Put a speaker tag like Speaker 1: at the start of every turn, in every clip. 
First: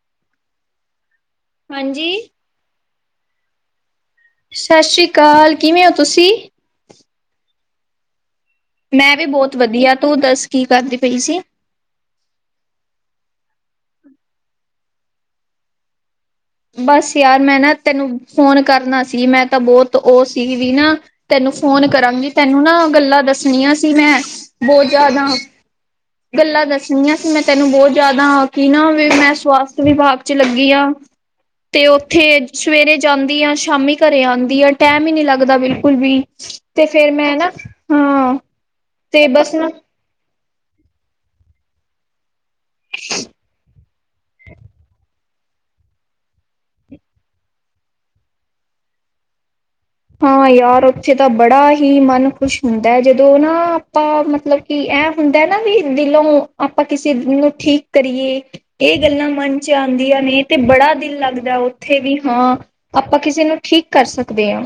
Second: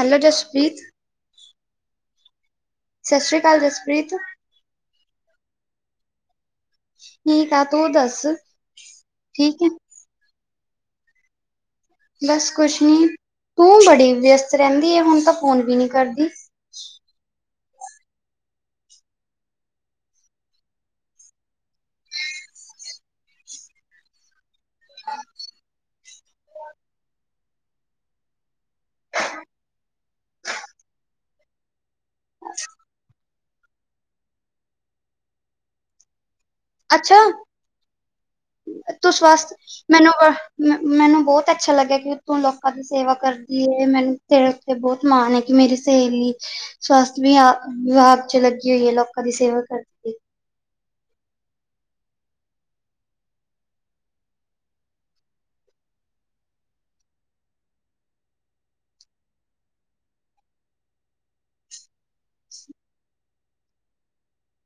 Speaker 1: Hello Jaspreet.
Speaker 2: ਹਾਂਜੀ
Speaker 1: ਸਤਿ ਸ਼੍ਰੀ ਅਕਾਲ ਜਸਪ੍ਰੀਤ
Speaker 2: ਸਤਿ ਸ਼੍ਰੀ ਅਕਾਲ ਕਿਵੇਂ ਹੋ ਤੁਸੀਂ
Speaker 1: ਠੀਕ ਆ ਤੂੰ ਦੱਸ
Speaker 2: ਮੈਂ ਵੀ ਬਹੁਤ
Speaker 1: ਠੀਕ ਐ?
Speaker 2: ਵਧੀਆ ਤੂੰ ਦੱਸ ਕੀ ਕਰਦੀ ਪਈ ਸੀ
Speaker 1: ਬਸ ਕੁਛ ਨੀ ਤੂੰ ਬੜੀ ਵਿਅਸਤ ਰਹਿੰਦੀ ਹੈ ਹੁਣ ਤਾਂ ਫੋਨ ਵੀ ਨੀ ਕਰਦੀ
Speaker 2: ਬਸ ਯਾਰ ਮੈਂ ਨਾ ਤੈਨੂੰ ਫੋਨ ਕਰਨਾ ਸੀ ਮੈਂ ਤਾਂ ਬਹੁਤ ਉਹ ਸੀ ਵੀ ਨਾ ਤੈਨੂੰ ਫੋਨ ਕਰਾਂਗੀ ਤੈਨੂੰ ਨਾ ਗੱਲਾਂ ਦੱਸਣੀਆਂ ਸੀ ਮੈਂ ਬਹੁਤ ਜ਼ਿਆਦਾ ਗੱਲਾਂ ਦੱਸਣੀਆਂ ਸੀ ਮੈਂ ਤੈਨੂੰ ਬਹੁਤ ਜ਼ਿਆਦਾ ਕਿ ਨਾ ਮੈਂ ਸਵਾਸਥ ਵਿਭਾਗ ਚ ਲੱਗੀ ਆਾਂ ਤੇ ਉੱਥੇ ਸਵੇਰੇ ਜਾਂਦੀ ਆ ਸ਼ਾਮੀ ਘਰੇ ਆਉਂਦੀ ਆ ਟਾਈਮ ਹੀ ਨਹੀਂ ਲੱਗਦਾ ਬਿਲਕੁਲ ਵੀ ਤੇ ਫੇਰ
Speaker 1: ਅੱਛਾ,
Speaker 2: ਮੈਂ ਨਾ ਹਮਮ
Speaker 1: ਤੂੰ
Speaker 2: ਤੇ
Speaker 1: ਸਵਸਥ
Speaker 2: ਬਸ ਨਾ
Speaker 1: ਮੈਨੂੰ ਮੈਨੂੰ ਬਹੁਤ ਅੱਛਾ ਲੱਗਿਆ ਕਿ ਉਤੋਂ ਲੋਕਾਂ ਦੀ ਸੇਵਾ ਕਰਦੀ ਮੈਨੂੰ ਤੇਰੇ ਉੱਤੇ ਬਹੁਤ ਮਾਣ ਹੈ ਕਿ ਮੇਰੀ ਸਹੇਲੀ ਸਵਸਥ ਵਿ ਵਿਭਾਗ ਚ ਲੱਗੀ ਹੋਈ ਹੈ ਲੋਕਾਂ ਦੀ ਸੇਵਾ ਕਰਦੀ ਪਿਏ
Speaker 2: ਹਾਂ ਯਾਰ ਉੱਥੇ ਤਾਂ ਬੜਾ ਹੀ ਮਨ ਖੁਸ਼ ਹੁੰਦਾ ਹੈ ਜਦੋਂ ਨਾ ਆਪਾਂ ਮਤਲਬ ਕਿ ਇਹ ਹੁੰਦਾ ਨਾ ਵੀ ਦਿਲੋਂ ਆਪਾਂ ਕਿਸੇ ਨੂੰ ਠੀਕ ਕਰੀਏ ਇਹ ਗੱਲਾਂ ਮਨ ਚ ਆਉਂਦੀਆਂ ਨੇ ਤੇ ਬੜਾ ਦਿਲ ਲੱਗਦਾ ਉੱਥੇ ਵੀ ਹਾਂ ਆਪਾਂ ਕਿਸੇ ਨੂੰ ਠੀਕ ਕਰ ਸਕਦੇ ਹਾਂ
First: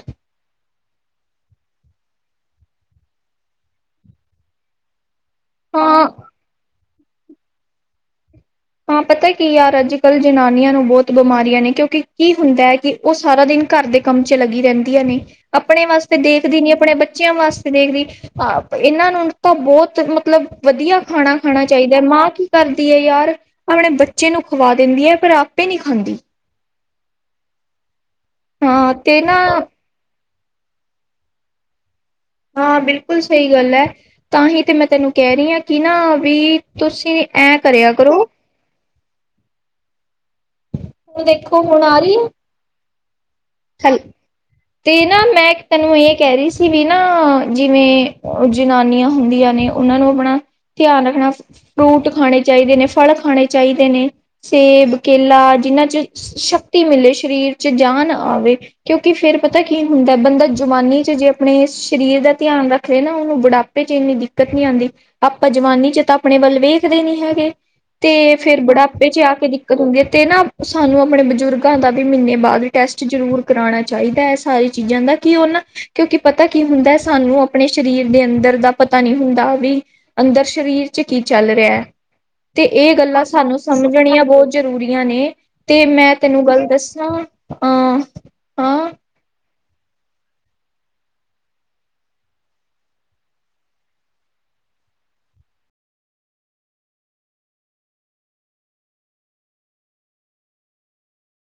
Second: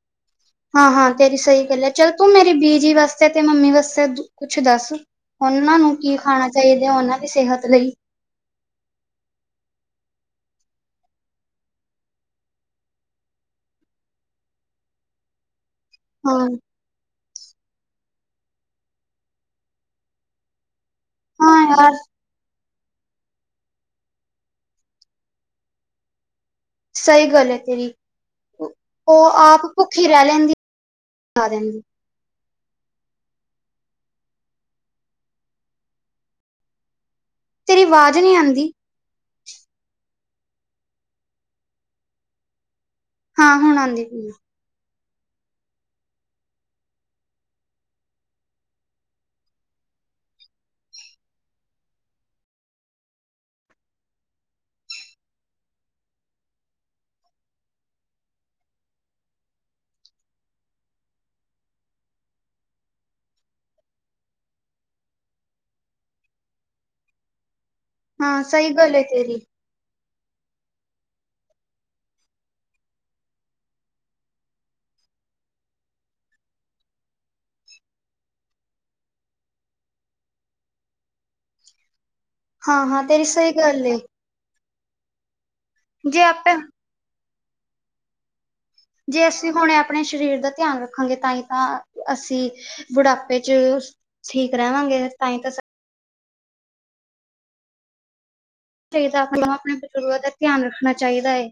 Speaker 1: ਹਾਂ ਹਾਂ ਤੇਰੀ ਸਹੀ ਗੱਲ ਹੈ ਚੱਲ ਤੂੰ ਮੇਰੀ ਬੀਜੀ ਵਾਸਤੇ ਤੇ ਮੰਮੀ ਵਾਸਤੇ ਕੁਛ ਦੱਸ ਉਹਨਾਂ ਨੂੰ
Speaker 2: ਹਾਂ
Speaker 1: ਕੀ ਖਾਣਾ ਚਾਹੀਦਾ ਹੈ ਉਹਨਾਂ ਦੀ ਸਿਹਤ ਲਈ
Speaker 2: ਹਾਂ ਪਤਾ ਕੀ ਯਾਰ ਅੱਜ ਕੱਲ੍ਹ ਜਨਾਨੀਆਂ ਨੂੰ ਬਹੁਤ ਬਿਮਾਰੀਆਂ ਨੇ ਕਿਉਂਕਿ ਕੀ ਹੁੰਦਾ ਹੈ ਕਿ ਉਹ ਸਾਰਾ ਦਿਨ ਘਰ ਦੇ ਕੰਮ ਚ ਲੱਗੀ ਰਹਿੰਦੀਆਂ ਨੇ ਆਪਣੇ ਵਾਸਤੇ
Speaker 1: ਹਾਂ,
Speaker 2: ਦੇਖਦੀ ਨੀ ਆਪਣੇ ਬੱਚਿਆਂ ਵਾਸਤੇ ਦੇਖਦੀ ਹ ਇਹਨਾਂ ਨੂੰ ਤਾਂ ਬਹੁਤ ਮਤਲਬ ਵਧੀਆ ਖਾਣਾ
Speaker 1: ਹਾਂ
Speaker 2: ਖਾਣਾ
Speaker 1: ਯਾਰ
Speaker 2: ਚਾਹੀਦਾ ਹੈ ਮਾਂ ਕੀ ਕਰਦੀ ਹੈ ਯਾਰ ਆਪਣੇ ਬੱਚੇ ਨੂੰ ਖਵਾ ਦਿੰਦੀ ਹੈ ਪਰ ਆਪੇ ਨਹੀਂ ਖਾਂਦੀ
Speaker 1: ਸਹੀ ਗੱਲ ਹੈ ਤੇਰੀ
Speaker 2: ਹਾਂ ਤੇ ਨਾ
Speaker 1: ਉਹ ਆਪ ਭੁੱਖੀ ਰਹਿ ਲੈਂਦੀ ਲ ਦਦੀ
Speaker 2: ਹਾਂ ਬਿਲਕੁਲ ਸਹੀ ਗੱਲ ਹੈ ਤਾਂ ਹੀ ਤੇ ਮੈਂ ਤੈਨੂੰ ਕਹਿ ਰਹੀ ਹਾਂ ਕਿ ਨਾ ਵੀ ਤੁਸੀਂ ਐਂ
Speaker 1: ਤੇਰੀ
Speaker 2: ਕਰਿਆ
Speaker 1: ਆਵਾਜ਼
Speaker 2: ਕਰੋ
Speaker 1: ਨਹੀਂ ਆਂਦੀ
Speaker 2: ਹੁਣ ਦੇਖੋ ਹੁਣ ਆ ਰਹੀ ਆ
Speaker 1: ਹਾਂ ਹੁਣ ਆਉਂਦੀ ਪਏ
Speaker 2: ਤੇ ਨਾ ਮੈਂ ਤੈਨੂੰ ਇਹ ਕਹਿ ਰਹੀ ਸੀ ਵੀ ਨਾ ਜਿਵੇਂ ਜਨਾਨੀਆਂ ਹੁੰਦੀਆਂ ਨੇ ਉਹਨਾਂ ਨੂੰ ਆਪਣਾ ਧਿਆਨ ਰੱਖਣਾ ਫਰੂਟ ਖਾਣੇ ਚਾਹੀਦੇ ਨੇ ਫਲ ਖਾਣੇ ਚਾਹੀਦੇ ਨੇ ਸੇਬ ਕੇਲਾ ਜਿਹਨਾਂ ਚ ਸ਼ਕਤੀ ਮਿਲੇ ਸਰੀਰ ਚ ਜਾਨ ਆਵੇ ਕਿਉਂਕਿ ਫੇਰ ਪਤਾ ਕੀ ਹੁੰਦਾ ਬੰਦਾ ਜਵਾਨੀ ਚ ਜੇ ਆਪਣੇ ਸਰੀਰ ਦਾ ਧਿਆਨ ਰੱਖਦੇ ਨਾ ਉਹਨੂੰ ਬੁਢਾ ਚ ਇੰਨੀ ਦਿੱਕਤ ਨੀ ਆਉਂਦੀ ਆਪਾਂ ਜਵਾਨੀ ਚ ਤਾਂ ਆਪਣੇ ਵੱਲ ਵੇਖਦੇ ਨੀ ਹੈਗੇ ਤੇ
Speaker 1: ਹਾਂ
Speaker 2: ਫੇਰ
Speaker 1: ਸਹੀ ਗੱਲ ਏ
Speaker 2: ਬੁਢਾਪੇ ਚ ਆ
Speaker 1: ਤੇਰੀ
Speaker 2: ਦਿਕਤ ਦਿਖਤ ਤੇ ਨਾ ਸਾਨੂੰ ਆਪਣੇ ਬਜ਼ੁਰਗਾਂ ਦਾ ਵੀ ਮਹੀਨੇ ਬਾਅਦ ਟੈਸਟ ਜ਼ਰੂਰ ਕਰਾਉਣਾ ਚਾਹੀਦਾ ਹੈ ਸਾਰੀ ਚੀਜ਼ਾਂ ਦਾ ਕਿ ਉਹ ਨਾ ਕਿਉਂਕਿ ਪਤਾ ਕੀ ਹੁੰਦਾ ਸਾਨੂੰ ਆਪਣੇ ਸਰੀਰ ਦੇ ਅੰਦਰ ਦਾ ਪਤਾ ਨਹੀਂ ਹੁੰਦਾ ਵੀ ਅੰਦਰ ਸਰੀਰ ਚ ਕੀ ਚੱਲ ਰਿਹਾ ਹੈ ਤੇ ਇਹ
Speaker 1: ਹਾਂ-ਹਾਂ
Speaker 2: ਗੱਲਾਂ
Speaker 1: ਤੇਰੀ ਸਹੀ
Speaker 2: ਸਾਨੂੰ
Speaker 1: ਗੱਲ ਏ
Speaker 2: ਸਮਝਣੀਆਂ ਬਹੁਤ ਜ਼ਰੂਰੀਆਂ ਨੇ ਤੇ ਮੈਂ
Speaker 1: ਜੇ
Speaker 2: ਤੈਨੂੰ
Speaker 1: ਆਪੇ
Speaker 2: ਗੱਲ ਦੱਸਾਂ ਅਹ ਹਾਂ ਅਹ ਹਾਂ
Speaker 1: ਜੇ ਅਸੀਂ ਹੁਣੇ ਆਪਣੇ ਸਰੀਰ ਦਾ ਧਿਆਨ ਰੱਖਾਂਗੇ ਤਾਂ ਹੀ ਤਾਂ ਅਸੀਂ ਬੁਢਾਪੇ ਚ ਠੀਕ ਰਹਿਵਾਂਗੇ ਤਾਂਹੀ ਤਾਂ ਚਾਹੀਦਾ ਆਪਾਂ ਨੂੰ ਆਪਣੇ ਬਜ਼ੁਰਗਾਂ ਦਾ ਧਿਆਨ ਰੱਖਣਾ ਚਾਹੀਦਾ ਹੈ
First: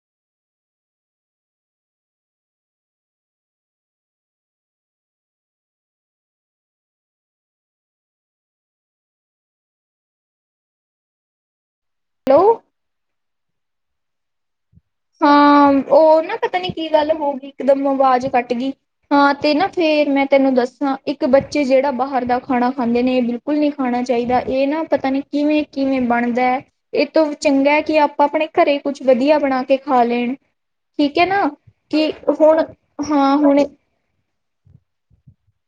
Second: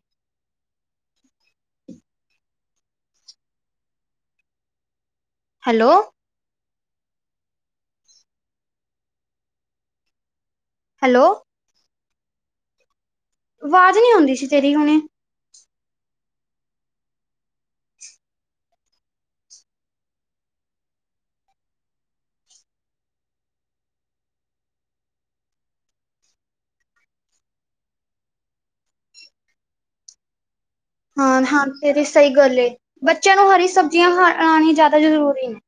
Speaker 1: ਹੈਲੋ ਹੈਲੋ
Speaker 2: ਹੈਲੋ
Speaker 1: ਵਾਜ਼ ਨਹੀਂ ਆਉਂਦੀ ਸੀ ਤੇਰੀ ਹੁਣੇ
Speaker 2: ਹਾਂ, ਓ ਨਾ ਪਤਾ ਨੀ ਕੀ ਗੱਲ ਹੋ ਗੀ ਇਕਦਮ ਆਵਾਜ਼ ਕੱਟ ਗੀ। ਹਾਂ ਤੇ ਨਾ ਫੇਰ ਮੈਂ ਤੈਨੂੰ ਦੱਸਾਂ ਇੱਕ ਬੱਚੇ ਜੇੜਾ ਬਾਹਰ ਦਾ ਖਾਣਾ ਖਾਂਦੇ ਨੇ ਏ ਬਿਲਕੁ ਬਿਲਕੁਲ ਨੀ ਖਾਣਾ ਚਾਈਦਾ ਏ ਨਾ ਪਤਾ ਨੀ ਕਿਵੇਂ-ਕਿਵੇਂ ਬਣਦੈ। ਇਹ ਤੋਂ ਵੀ ਚੰਗੈ ਕਿ ਆਪਾਂ ਅਪਣੇ ਘਰੇ ਕੁਛ ਵਧੀਆ ਬਣਾ ਕੇ ਖਾ ਲੇਣ।
Speaker 1: ਹਾਂ ਹਾਂ, ਤੇਰੀ ਸਹੀ ਗੱਲ ਏ। ਬੱਚਿਆਂ
Speaker 2: ਹਾਂ
Speaker 1: ਨੂੰ
Speaker 2: ਹੁਣ
Speaker 1: ਹਰੀ ਸਬਜ਼ੀਆਂ ਖਾ ਆਣੀ ਜੈਦਾ ਜ਼ਰੂਰੀ ਨੇ।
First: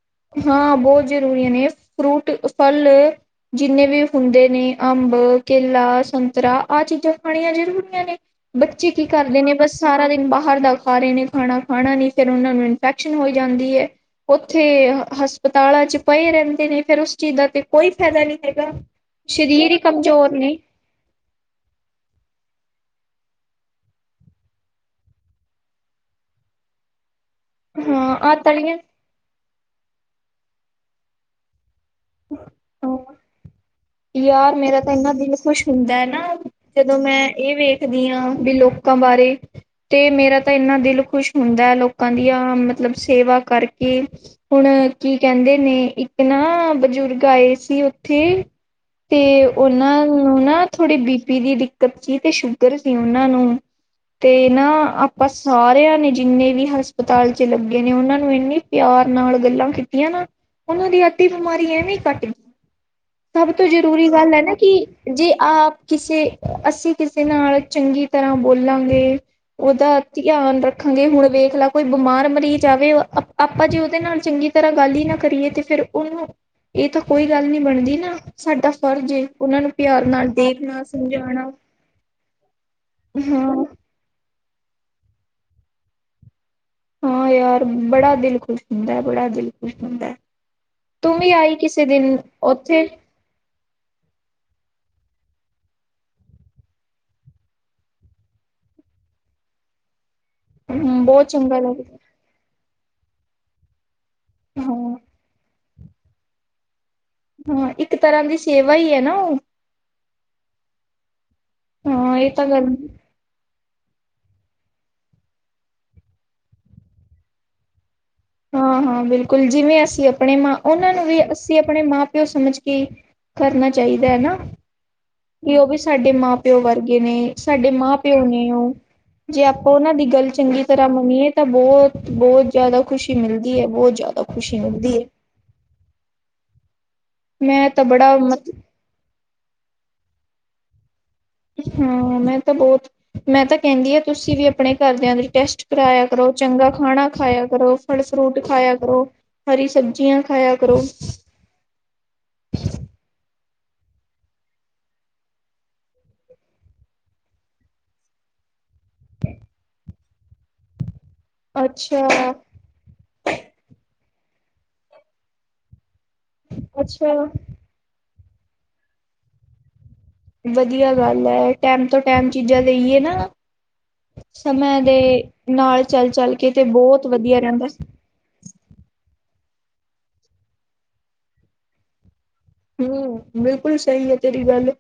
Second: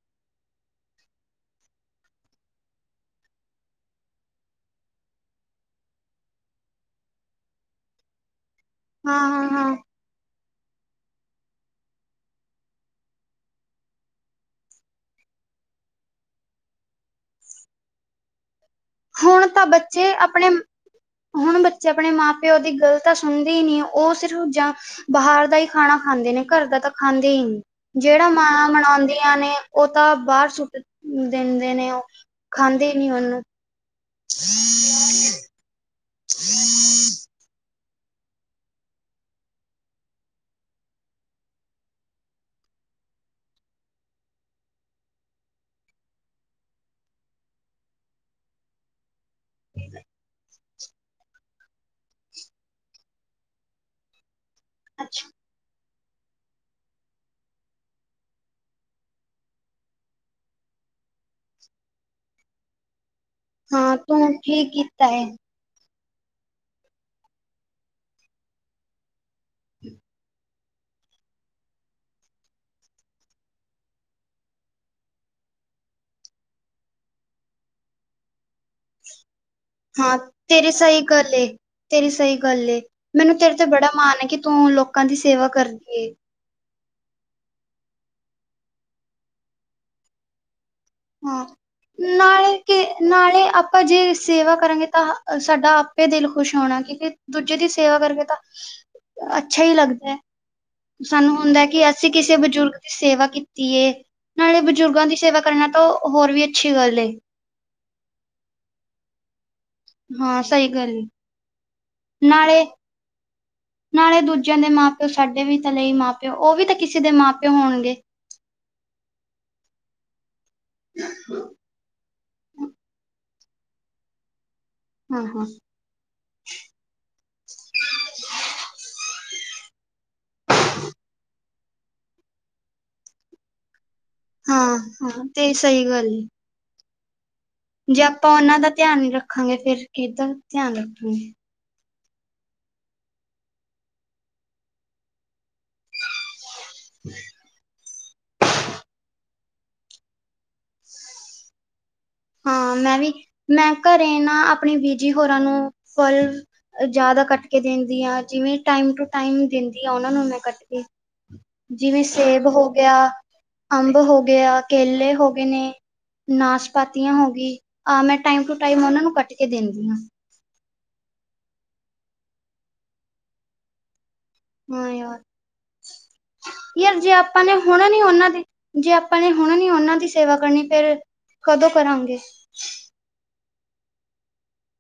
Speaker 2: ਹਾਂ, ਬੋਤ ਜ਼ਰੂਰੀ ਨੇ ਫਰੂਟ, ਫਲ ਏ ਜਿੰਨੇ ਵੀ ਹੁੰਦੇ ਨੇ ਅੰਬ, ਕੇਲਾ, ਸੰਤਰਾ ਆਹ ਚੀਜ਼ਾਂ ਖਾਣੀਆਂ ਜ਼ਰੂਰੀਆਂ ਨੇ। ਬੱਚੇ ਕੀ ਕਰਦੇ ਨੇ
Speaker 1: ਹਾਂ-ਹਾਂ-ਹਾਂ,
Speaker 2: ਬਸ ਸਾਰਾ ਦਿਨ ਬਾਹਰ ਦਾ ਖਾ ਰਏ ਨੇ ਖਾਣਾ ਖਾਣਾ ਨੀ ਫੇਰ ਓਨਾ ਨੂੰ ਇਨਫੈਕਸ਼ਨ ਹੋਈ ਜਾਂਦੀ ਏ। ਓਥੇ ਹਸਪਤਾਲਾਂ ਚ ਪਏ ਰੈੰਦੇ ਨੇ ਫੇਰ ਉਸ ਚੀਜ਼ ਦਾ ਤੇ ਕੋਈ ਫੈਦਾ ਨੀ ਹੈਗਾ।
Speaker 1: ਹੁਣ ਤਾਂ
Speaker 2: ਸਰੀਰ ਹੀ
Speaker 1: ਬੱਚੇ
Speaker 2: ਕਮਜ਼ੋਰ
Speaker 1: ਅਪਣੇ
Speaker 2: ਨੇ
Speaker 1: ਹੁਣ ਬੱਚੇ ਅਪਣੇ ਮਾਂ-ਪਿਓ ਦੀ ਗੱਲ ਤਾਂ ਸੁਣਦੇ ਈ ਨੀ ਓ ਸਿਰਫ ਜਾਂ ਬਾਹਰ ਦਾ ਹੀ ਖਾਣਾ ਖਾਂਦੇ ਨੇ ਘਰ ਦਾ ਤਾਂ ਖਾਂਦੇ ਈ ਨੀ।
Speaker 2: ਹਾਂ
Speaker 1: ਜੇੜਾ
Speaker 2: ਆਹ
Speaker 1: ਮਾਂ
Speaker 2: ਤਲੀਆਂ
Speaker 1: ਬਣਾਉਂਦੀਆ ਨੇ ਓਹ ਤਾਂ ਬਾਰ ਸੁੱਟ ਦੇਦੇ ਨੇ ਓ। ਖਾਂਦੇ ਈ
Speaker 2: ਹਾਂ
Speaker 1: ਨੀ ਉਹਨੂੰ।
Speaker 2: ਯਾਰ ਮੇਰਾ ਤਾਂ ਇੰਨਾ ਦਿਲ ਖੁਸ਼ ਹੁੰਦੈ ਨਾ ਜਦੋਂ ਮੈਂ ਏਹ ਵੇਖ ਦੀਆਂ ਬੀ ਲੋਕਾਂ ਬਾਰੇ ਤੇ ਮੇਰਾ ਤਾਂ ਇੰਨਾ ਦਿਲ ਖੁਸ਼ ਹੁੰਦੈ, ਲੋਕਾਂ ਦੀਆਂ ਮਤਲਬ ਸੇਵਾ ਕਰਕੇ। ਹੁਣ ਕੀ ਕਹਿੰਦੇ ਨੇ ਇੱਕ ਨਾ ਬਜ਼ੁਰਗ ਆਏ ਸੀ ਉਥੇ ਤੇ ਓਨਾਂ ਨੂੰ ਨਾ ਥੋੜ੍ਹੀ ਬੀ ਪੀ ਦੀ ਦਿੱਕਤ ਸੀ ਤੇ ਸ਼ੂਗਰ ਸੀ ਓਨਾਂ ਨੂੰ। ਤੇ ਨਾ
Speaker 1: ਅੱਛਾ
Speaker 2: ਆਪਾਂ ਸਾਰਿਆਂ ਨੇ ਜਿੰਨੇ ਵੀ ਹਸਪਤਾਲ 'ਚ ਲੱਗੇ ਨੇ ਓਨਾਂ ਨੂੰ ਇੰਨੀ ਪਿਆਰ ਨਾਲ ਗੱਲਾਂ ਕੀਤੀਆਂ ਨਾ ਓਨਾਂ ਦੀ ਅੱਧੀ ਬਿਮਾਰੀ ਐਵੇਂ ਈ ਕਟ ਗੀ। ਤੇ
Speaker 1: ਹਾਂ
Speaker 2: ਜਰੂਰੀ
Speaker 1: ਤੂੰ
Speaker 2: ਗੱਲ ਐ ਨਾ
Speaker 1: ਠੀਕ
Speaker 2: ਕਿ
Speaker 1: ਕੀਤਾ ਏ।
Speaker 2: ਜੇ ਆਪ ਕਿਸੇ ਅਸੀਂ ਕਿਸੇ ਨਾਲ ਚੰਗੀ ਤਰ੍ਹਾਂ ਬੋਲਾਂਗੇ, ਓਦਾ ਧਿਆਨ ਰੱਖ ਰਖਾਂਗੇ ਹੁਣ ਵੇਖ ਲੈ ਕੋਈ ਬਮਾਰ ਮਰੀਜ਼ ਆਵੇ ਅਪ ਆਪਾਂ ਜੇ ਓਦੇ ਨਾਲ ਚੰਗੀ ਤਰ੍ਹਾਂ ਗੱਲ ਈ ਨਾ ਕਰੀਏ ਤੇ ਫਿਰ ਓਨੂੰ ਏ ਤਾਂ ਕੋਈ ਗੱਲ ਨੀ ਬਣਦੀ ਨਾ ਸਾਡਾ ਫਰਜ਼ ਏ ਓਨਾਂ ਨੂੰ ਪਿਆਰ
Speaker 1: ਹਾਂ,
Speaker 2: ਨਾਲ
Speaker 1: ਤੇਰੇ
Speaker 2: ਦੇਖਣਾ
Speaker 1: ਸਹੀ ਗੱਲ ਏ।
Speaker 2: ਸਮਝਾਣਾ
Speaker 1: ਤੇਰੀ ਸਹੀ ਗੱਲ ਏ। ਮੈਨੂੰ ਤੇਰੇ ਤੇ
Speaker 2: ਹਾਂ
Speaker 1: ਬੜਾ ਮਾਣ ਐ ਕਿ ਤੂੰ ਲੋਕਾਂ ਦੀ ਸੇਵਾ ਕਰਦੀ ਏ।
Speaker 2: ਹਾਂ ਯਾਰ ਬੜਾ ਦਿਲ ਖੁਸ਼ ਹੁੰਦੈ, ਬੜਾ ਦਿਲ ਖੁਸ਼ ਹੁੰਦੈ।
Speaker 1: ਹਾਂ, ਨਾਲੇ ਕਿ
Speaker 2: ਉੱਥੇ
Speaker 1: ਨਾਲੇ ਅਪ ਅਪਾਂ ਜੇ ਸੇਵਾ ਕਰਾਂਗੇ ਤਾਂ ਸਾਡਾ ਆਪੇ ਦਿਲ ਖੁਸ਼ ਹੋਣਾ, ਕਿਉਕਿ ਦੂਜੇ ਦੀ ਸੇਵਾ ਕਰਕੇ ਤਾਂ ਅੱਛਾ ਹੀ ਲੱਗਦੈ।
Speaker 2: ਬਹੁਤ
Speaker 1: ਸਾਨੂੰ
Speaker 2: ਚੰਗਾ
Speaker 1: ਹੁੰਦੈ ਕਿ
Speaker 2: ਲੱਗਦਾ
Speaker 1: ਅਸੀਂ ਕਿਸੇ ਬਜ਼ੁਰਗ ਦੀ ਸੇਵਾ ਕੀਤੀ ਏ। ਨਾਲੇ
Speaker 2: ਹਾਂ
Speaker 1: ਬਜ਼ੁਰਗਾਂ ਦੀ ਸੇਵਾ ਕਰਨਾ ਤਾਂ ਹੋਰ ਵੀ ਅੱਛੀ ਗੱਲ ਏ।
Speaker 2: ਹਾਂ, ਇੱਕ ਤਰ੍ਹਾਂ ਦੀ ਸੇਵਾ ਹੀ ਐ ਨਾ ਉ।
Speaker 1: ਹਾਂ, ਸਹੀ ਗੱਲ ਏ
Speaker 2: ਹਾਂ, ਏਹ ਤਾਂ
Speaker 1: ਨਾਲੇ
Speaker 2: ਗੱਲ
Speaker 1: ਨਾਲੇ ਦੂਜਿਆਂ ਦੇ ਮਾਂ-ਪਿਓ ਸਾਡੇ ਵੀ ਤਾਂ ਲਈ ਮਾਂ-ਪਿਓ ਓ ਵੀ ਤਾਂ ਕਿਸੇ ਦੇ ਮਾਂ-ਪਿਓ ਹੋਣਗੇ।
Speaker 2: ਹਾਂ ਹਾਂ, ਬਿਲਕੁਲ ਜਿਵੇਂ ਅਸੀਂ ਅਪਣੇ ਮਾਂ ਓਨਾਂ ਨੂੰ ਵੀ ਅਸੀਂ ਅਪਣੇ ਮਾਂ-ਪਿਓ ਸਮਝ ਕੇ ਕਰਨਾ ਚਾਹੀਦਾ ਹੈਨਾ।
Speaker 1: ਹਾਂ ਹਾਂ
Speaker 2: ਬੀ ਓਹ ਵੀ ਸਾਡੇ ਮਾਂ ਪਿਓ ਵਰਗੇ ਨੇ ਸਾਡੇ ਮਾਂ-ਪਿਓ ਨੇ ਓ। ਜੇ ਆਪਾਂ ਓਨਾਂ ਦੀ ਗੱਲ ਚੰਗੀ ਤਰ੍ਹਾਂ ਮੰਨੀਏ ਤਾਂ ਬੌਤ ਬੌਤ ਜੈਦਾ ਖੁਸ਼ੀ ਮਿਲਦੀ ਏ, ਬੌਤ ਜੈਦਾ।
Speaker 1: ਹਾਂ ਹਾਂ, ਤੇ ਸਹੀ ਗੱਲ ਏ।
Speaker 2: ਮੈਂ ਤਾਂ
Speaker 1: ਜੇ
Speaker 2: ਬੜਾ
Speaker 1: ਅਪਾਂ
Speaker 2: ਮਤ
Speaker 1: ਓਨਾਂ ਦਾ ਧਿਆਨ ਨੀ ਰੱਖਾਂਗੇ, ਫੇਰ ਕਿੱਦਾਂ ਧਿਆਨ ਰੱਖਾਂਗੇ।
Speaker 2: ਹਾਂ, ਮੈਂਨ ਤਾਂ ਬੌਤ ਮੈਂ ਤਾਂ ਕੈੰਦੀ ਆ ਤੁਸੀਂ ਵੀ ਅਪਣੇ ਘਰਦਿਆਂ ਦੇ ਟੈਸਟ ਕਰਾਇਆ ਕਰੋ, ਚੰਗਾ ਖਾਣਾ ਖਾਇਆ ਕਰੋ, ਫਲ-ਫਰੂਟ ਖਾਇਆ ਕਰੋ, ਹਰੀ ਸਬਜ਼ੀਆਂ ਖਾਇਆ ਕਰੋ।
Speaker 1: ਹਾਂ ਮੈਂ ਵੀ, ਮੈਂ ਘਰੇ ਨਾ ਆਪਣੀ ਬੀਜੀ ਹੋਰਾਂ ਨੂੰ ਫਲ ਅ ਜਾਦਾ ਕੱਟ ਕੇ ਦੇੰਦੀ ਆ ਜਿਵੇਂ ਟਾਈਮ ਟੂ ਟਾਈਮ ਦਿੰਦੀ ਆ, ਉਹਨਾਂ ਨੂੰ ਮੈਂ ਕੱਟ ਕੇ ਜਿਵੇਂ
Speaker 2: ਅੱਛਾ
Speaker 1: ਸੇਬ ਹੋ ਗਿਆ। ਅੰਬ ਹੋਗਿਆ ਕੇਲੇ ਹੋ ਗਏ ਨੇ, ਨਰ ਚਪਾਤੀਆਂ
Speaker 2: ਅੱਛਾ
Speaker 1: ਹੋ ਗਈ, ਆਹ ਮੈਂ ਟਾਈਮ ਟੂ ਟਾਈਮ ਉਹਨਾ ਨੂੰ ਕੱਟ ਕੇ ਦਿੰਦੀ ਹਾਂ।
Speaker 2: ਵਧੀਆ ਗੱਲ ਹੈ, ਟੈਮ ਤੋਂ ਟੈਮ ਚੀਜ਼ਾਂ ਦੇਈਏ ਨਾ। ਸਮੇ
Speaker 1: ਹਾਂ
Speaker 2: ਦੇ
Speaker 1: ਯਾਰ
Speaker 2: ਨਾਲ ਚੱਲ-ਚੱਲ ਕੇ ਤੇ
Speaker 1: ਯਾਰ
Speaker 2: ਬਹੁਤ
Speaker 1: ਜੇ
Speaker 2: ਵਧੀਆ
Speaker 1: ਆਪਾਂ ਨੇ
Speaker 2: ਰਹਿੰਦਾ।
Speaker 1: ਹੁਣ ਉਹਨਾਂ ਦੀ, ਜੇ ਆਪਾਂ ਨੇ ਹੁਣ ਨੀ ਉਹਨਾਂ ਦੀ ਸੇਵਾ ਕਰਨੀ ਫੇਰ ਕਦੋਂ ਕਰਾਂਗੇ।
Speaker 2: ਹੂੰ, ਬਿਲਕੁਲ ਸਹੀ ਹੈ ਤੇਰੀ ਗੱਲ,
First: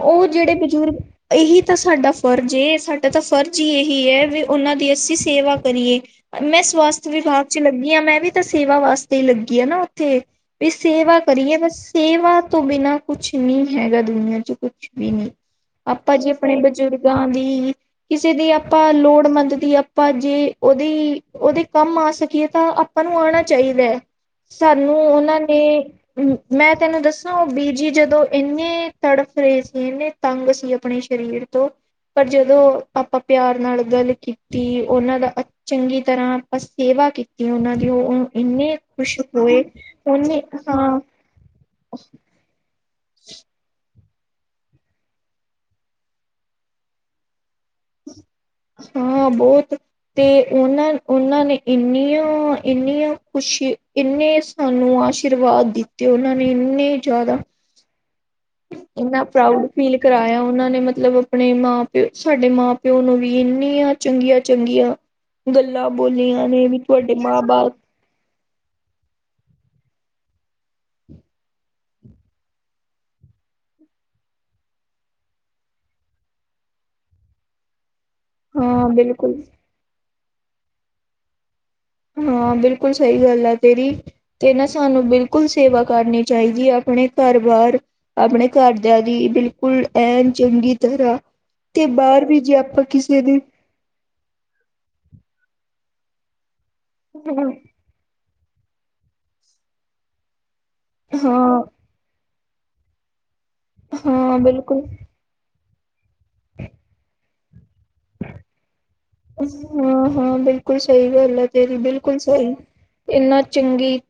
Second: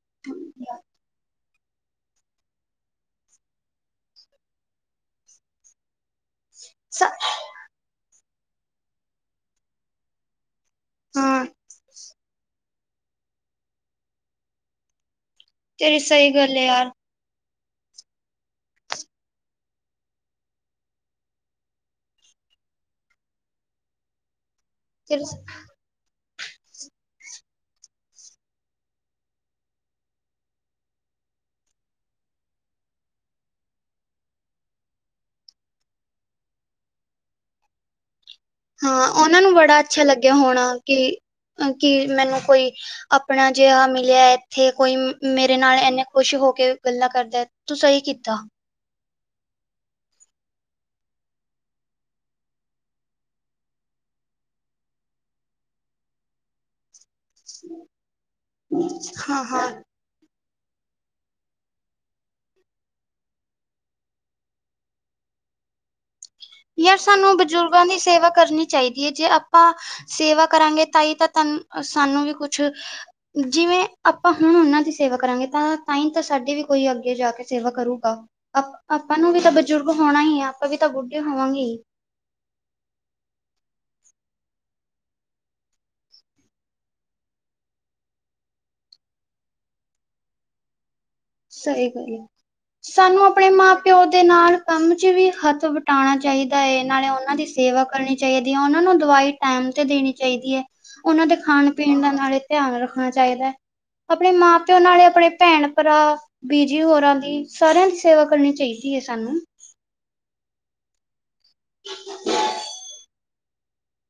Speaker 2: ਉਹ ਜਿਹੜੇ ਬਜ਼ੁਰਗ ਇਹੀ ਤਾਂ ਸਾਡਾ ਫਰਜ਼ ਏ, ਸਾਡਾ ਤਾਂ ਫਰਜ਼ ਹੀ ਇਹੀ ਹੈ ਵੀ ਉਹਨਾਂ ਦੀ ਅਸੀਂ ਸੇਵਾ ਕਰੀਏ। ਮੈਂ ਸਵਾਸਥ ਵਿਭਾਗ ਚ ਲੱਗੀ ਹਾਂ, ਮੈਂ ਵੀ ਤਾਂ ਸੇਵਾ ਵਾਸਤੇ ਹੀ ਲੱਗੀ ਆ ਨਾ ਉੱਥੇ ਵੀ ਸੇਵਾ
Speaker 1: ਹਾਂ
Speaker 2: ਕਰੀਏ ਬਸ ਸੇਵਾ ਤੋਂ ਬਿਨਾਂ ਕੁਛ ਨਹੀਂ ਹੈਗਾ, ਦੁਨੀਆਂ ਚ ਕੁਛ ਵੀ ਨਹੀਂ।
Speaker 1: ਤੇਰੀ
Speaker 2: ਆਪਾਂ
Speaker 1: ਸਹੀ
Speaker 2: ਜੀ
Speaker 1: ਗੱਲ
Speaker 2: ਆਪਣੇ
Speaker 1: ਹੈ ਯਾਰ
Speaker 2: ਬਜ਼ੁਰਗਾਂ ਦੀ, ਕਿਸੇ ਦੀ ਆਪਾਂ ਲੋੜਮੰਦ ਦੀ ਆਪਾਂ ਜੇ ਉਹਦੇ-ਉਹਦੇ ਕੰਮ ਆ ਸਕੀਏ ਤਾਂ। ਆਪਾਂ ਨੂੰ ਆਉਣਾ ਚਾਹੀਦਾ ਹੈ, ਸਾਨੂੰ
Speaker 1: ਤੇਰੀ
Speaker 2: ਉਹਨਾਂ ਨੇ। ਮੈਂ ਤੈਨੂੰ ਦੱਸੋ ਉਹ ਬੀਜੀ ਜਦੋਂ ਇੰਨੇ ਤੜਫ ਤੜਫ ਰਹੇ ਸੀ ਇਨੇ ਤੰਗ ਸੀ ਆਪਣੇ ਸਰੀਰ ਤੋਂ ਪਰ ਜਦੋਂ ਆਪਾਂ ਪਿਆਰ ਨਾਲ ਗੱਲ ਕੀਤੀ, ਉਹਨਾਂ ਦਾ ਚੰਗੀ ਤਰ੍ਹਾਂ ਆਪਾਂ ਸੇਵਾ ਕੀਤੀ ਉਹਨਾਂ ਦੀ ਉਹ ਇੰਨੇ
Speaker 1: ਹਾਂ
Speaker 2: ਖੁਸ਼
Speaker 1: ਉਹਨਾਂ ਨੂੰ
Speaker 2: ਹੋਏ
Speaker 1: ਬੜਾ ਅੱਛਾ ਲੱਗਿਆ,
Speaker 2: ਉਹਨੇ
Speaker 1: ਹੋਣਾ ਕਿ
Speaker 2: ਹਾਂ
Speaker 1: ਅ ਕੀ ਮੈਨੂੰ ਕੋਈ ਆਪਣਾ ਜਿਹਾ ਮ ਮਿਲਿਆ ਇੱਥੇ ਕੋਈ ਮੇਰੇ ਨਾਲ ਇੰਨੇ ਖੁਸ਼ ਹੋ ਕੇ ਗੱਲਾਂ ਕਰਦਾ ਤੂੰ ਸਹੀ ਕੀਤਾ।
Speaker 2: ਹਾਂ ਬਹੁਤ ਤੇ ਉਹਨਾਂ-ਉਹਨਾਂ ਨੇ ਇੰਨੀਆਂ-ਇੰਨੀਆਂ ਖੁਸ਼ੀ ਇੰਨੇ ਸਾਨੂੰ ਆਸ਼ੀਰਵਾਦ ਦਿੱਤੇ ਉਹਨਾਂ ਨੇ ਇੰਨੇ ਜ਼ਿਆਦਾ
Speaker 1: ਟ
Speaker 2: ਇੰਨਾ ਪ੍ਰਊਡ ਫੀਲ ਕਰਾਇਆ ਉਹਨਾਂ ਨੇ ਮਤਲਬ ਆਪਣੇ ਮਾਂ ਪਿਓ ਸਾਡੇ ਮਾਂ ਪਿਓ ਨੂੰ ਵੀ ਇੰਨੀਆਂ ਚੰਗੀਆਂ-ਚੰਗੀਆਂ। ਗੱਲਾਂ ਬੋਲੀਆਂ ਨੇ ਵੀ
Speaker 1: ਯਾਰ
Speaker 2: ਤੁਹਾਡੇ
Speaker 1: ਸਾਨੂੰ
Speaker 2: ਮਾਂ ਬਾਪ
Speaker 1: ਬਜ਼ੁਰਗਾਂ ਸੇਵਾ ਕਰਨੀ। ਚਾਹੀਦੀ ਹੈ, ਜੇ ਆਪਾਂ ਸੇਵਾ ਕਰਾਂਗੇ, ਤਾਂ ਹੀ ਤਾਂ ਤ ਸਾਨੂੰ ਵੀ ਕੁਛ ਜਿਵੇਂ ਆਪਾਂ ਹੁਣ ਉਹਨਾਂ ਦੀ ਸੇਵਾ ਕਰਾਂਗੇ, ਤਾਂ-ਤਾਂ-ਤਾਂ ਸਾਡੀ ਵੀ ਕੋਈ ਅੱਗੇ ਜਾ ਕੇ ਸੇਵਾ ਕਰੁਗਾ
Speaker 2: ਹਾਂ
Speaker 1: ਆਪਾਂ ਨੂੰ
Speaker 2: ਬਿਲਕੁਲ
Speaker 1: ਵੀ ਤਾਂ ਬਜ਼ੁਰਗ ਹੋਣਾ ਹੀ ਹੈ ਆਪਾਂ ਵੀ ਤਾਂ ਬੁੱਢੇ ਹੋਵਾਂਗੇ ਹੀ।
Speaker 2: ਹਾਂ, ਬਿਲਕੁਲ ਸਈ ਗਾੱਲ ਆ ਤੇਰੀ। ਤੇ ਨਾ ਸਾਨੂੰ ਬਿਲਕੁਲ ਸੇਵਾ ਕਰਨੀ ਚਾਈਦੀ ਐ, ਅਪਣੇ ਘਾਰ ਬਾਰ ਆਪਣੇ ਘਾਰਦੇਆਂ ਦੀ ਬਿਲਕੁਲ ਐਨ, ਚੰਗੀ ਤਰਾ ਤੇ
Speaker 1: ਸਹੀ ਗੱਲ ਹੈ
Speaker 2: ਬਾਰ ਵੀ ਜੇ ਆਪਾਂ ਕਿਸੇ
Speaker 1: ਸਾਨੂੰ
Speaker 2: ਦੀ
Speaker 1: ਆਪਣੇ ਮਾਂ ਪਿਓ ਦੇ ਨਾਲ ਕਾੰਮ ਚ ਵੀ ਹਾੱਥ ਵਟਾਣਾ ਚਾਈਦਾ ਏ, ਨਾਲੇ ਓਨਾਂ ਦੀ ਸੇਵਾ ਕਰਨੀ ਚਾਈਦੀ ਐ, ਓਨਾਂ ਨੂੰ ਦਵਾਈ ਟੈਮ ਤੇ ਦੇਣੀ ਚਾਈਦੀ ਐ, ਓਨਾਂ ਦੇ
Speaker 2: ਹਾਂ
Speaker 1: ਖਾਨ ਪੀਨ ਦਾ ਨਾਲੇ ਧੇਆਨ ਰੱਖਨਾ ਚਾਈਦੈ, ਅਪਣੇ
Speaker 2: ਹਾਂ
Speaker 1: ਮਾਂ-ਪੇਓ
Speaker 2: ਬਿਲਕੁਲ
Speaker 1: ਨਾਲੇ ਅਪਣੇ ਭੈਣ-ਭਰਾ ਬੀਜੀ ਹੋਰਾਂ ਦੀ ਸਾਰੇਆਂ ਦੀ ਸੇਵਾ ਕਰਨੀ ਚਾਈਦੀ ਏ ਸਾਨੂੰ।
Speaker 2: ਹਾਂ-ਹਾਂ, ਬਿਲਕੁਲ ਸਈ ਗਾੱਲ ਐ ਤੇਰੀ ਬਿਲਕੁਲ ਸਈ, ਇੰਨਾ ਚੰਗੀ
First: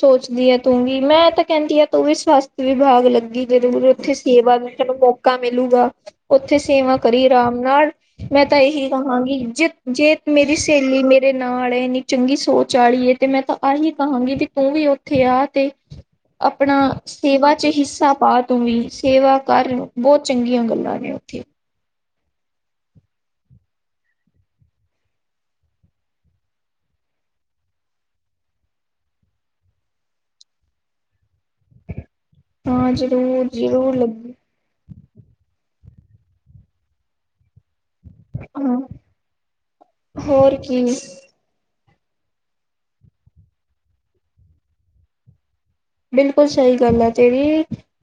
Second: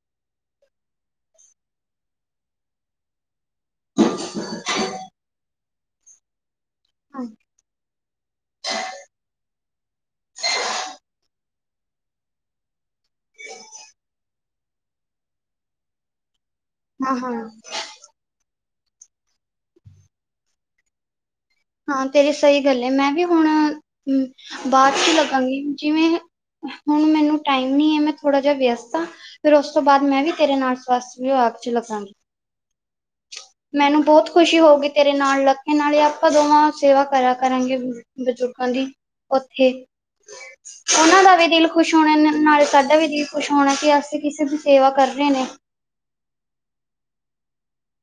Speaker 2: ਸੋਚਦੀ ਏ ਤੂੰ ਵੀ, ਮੈਂ ਤਾਂ ਕੈਂਦੀ ਆ ਤੂੰ ਵੀ ਸਵਾਸਥ ਵਿਭਾਗ ਲੱਗੀ, ਜਦੋਂ ਵੀ ਉੱਥੇ ਸੇਵਾ [unintelligible] ਕਾ ਮਿਲੂਗਾ, ਉੱਥੇ ਸੇਵਾ ਕਰੀਂ
Speaker 1: ਹਾਂ
Speaker 2: ਰਾਮ ਨਾਲ, ਮੈਂ ਤਾਂ ਏਹੀ ਕਹਾਂਗੀ, ਜਿਤ, ਜੇਤ ਮੇਰੀ ਸ੍ਹੇਲੀ ਮੇਰੇ ਨਾਲ ਨਾੜ ਏਨੀ ਚੰਗੀ ਸੋਚ ਆੜੀ ਏ, ਤੇ ਮੈਂ ਤਾਂ ਆਹੀ ਕਹਾਂਗੀ, ਵੀ ਤੂੰ ਵੀ ਉੱਥੇ ਆ ਤੇ ਅਪਣਾ
Speaker 1: ਹਾਂ
Speaker 2: ਸੇਵਾ ਚ ਹਿੱਸਾ ਪਾ ਤੂੰ ਵੀ ਸੇਵਾ ਕਾਰ, ਬੋਤ ਚੰਗੀਆਂ ਗੱਲਾਂ ਨੇ ਉੱਥੇ।
Speaker 1: ਹਾਂ ਤੇਰੀ ਸਈ ਗੱਲ ਏ, ਮੈਂ ਵੀ ਹੁਣ ਬਾਦ ਚ ਲੱਗਾਂਗੀ ਜਿਵੇਂ ਹੁਣ ਮੈਨੂੰ ਟਾਈਮ ਨੀ ਐ, ਮੈਂ ਥੋੜਾ ਜਾ ਵੇਅਸਤ ਆਂ। ਫੇਰ ਉਸ ਤੋਂ ਬਾਦ ਮੈਂ ਵੀ ਤੇਰੇ ਨਾਲ ਸਵੱਸਥ ਵਿਭਾਗ ਚ ਲੱਗਾਂਗੀ।
Speaker 2: ਹਾਂ, ਜਰੂਰ-ਜਰੂਰ
Speaker 1: ਮੈਨੂੰ
Speaker 2: ਲੱਗ
Speaker 1: ਬਹੁਤ ਖੁਸ਼ੀ ਹੋਉਗੀ ਤੇਰੇ ਨਾਲ ਲੱਗ ਕੇ, ਨਾਲੇ ਆਪਾਂ ਦੋਵਾਂ ਸੇਵਾ ਕਰੇਆ ਕਰਾਂਗੇ ਬਜੂਰਗਾਂ
Speaker 2: ਹਾਂ
Speaker 1: ਦੀ ਓਥੇ,
Speaker 2: ਹੋਰ ਕੀ
Speaker 1: ਓਨਾਂ ਦਾ ਵੀ ਦਿਲ ਖੁਸ਼ ਹੋਣਾ ਨ ਨਾਲੇ ਸਾਡਾ ਵੀ ਜੀ ਖੁਸ਼ ਹੋਣਾ ਕਿ ਅਸੀ ਕਿਸੇ ਦੀ ਸੇਵਾ ਕਰ ਰੇ ਨੇ।
Speaker 2: ਬਿਲਕੁਲ ਸਹੀ ਗੱਲ ਐ ਤੇਰੀ,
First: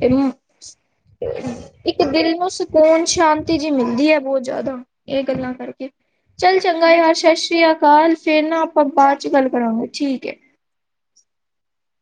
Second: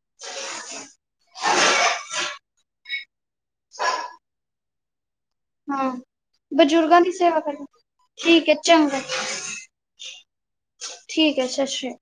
Speaker 2: [unintelligible] ਇੱਕ ਦਿਲ ਨੂੰ ਸ ਕੂਨ, ਸ਼ਾਂਤੀ ਜੀ ਮਿਲਦੀ ਏ ਬੋਤ ਜਾਦਾ, ਏ ਗੱਲਾਂ ਕਰਕੇ,
Speaker 1: ਹਾਂ
Speaker 2: ਚੱਲ ਚੰਗਾ
Speaker 1: ਬਜ਼ੁਰਗਾਂ ਦੀ
Speaker 2: ਯਾਰ
Speaker 1: ਸੇਵਾ ਕਰ
Speaker 2: ਸ਼ਸ੍ਰੀ ਅਕਾਲ ਫੇਰ
Speaker 1: ਠੀਕ ਹੈ
Speaker 2: ਨਾ ਆਪਾਂ
Speaker 1: ਚੰਗਾ
Speaker 2: ਬਾਦ ਚ ਗੱਲ ਕਰਾਂਗੇ, ਠੀਕ ਏ।
Speaker 1: ਠੀਕ ਸ਼ਸ਼੍ਰੀ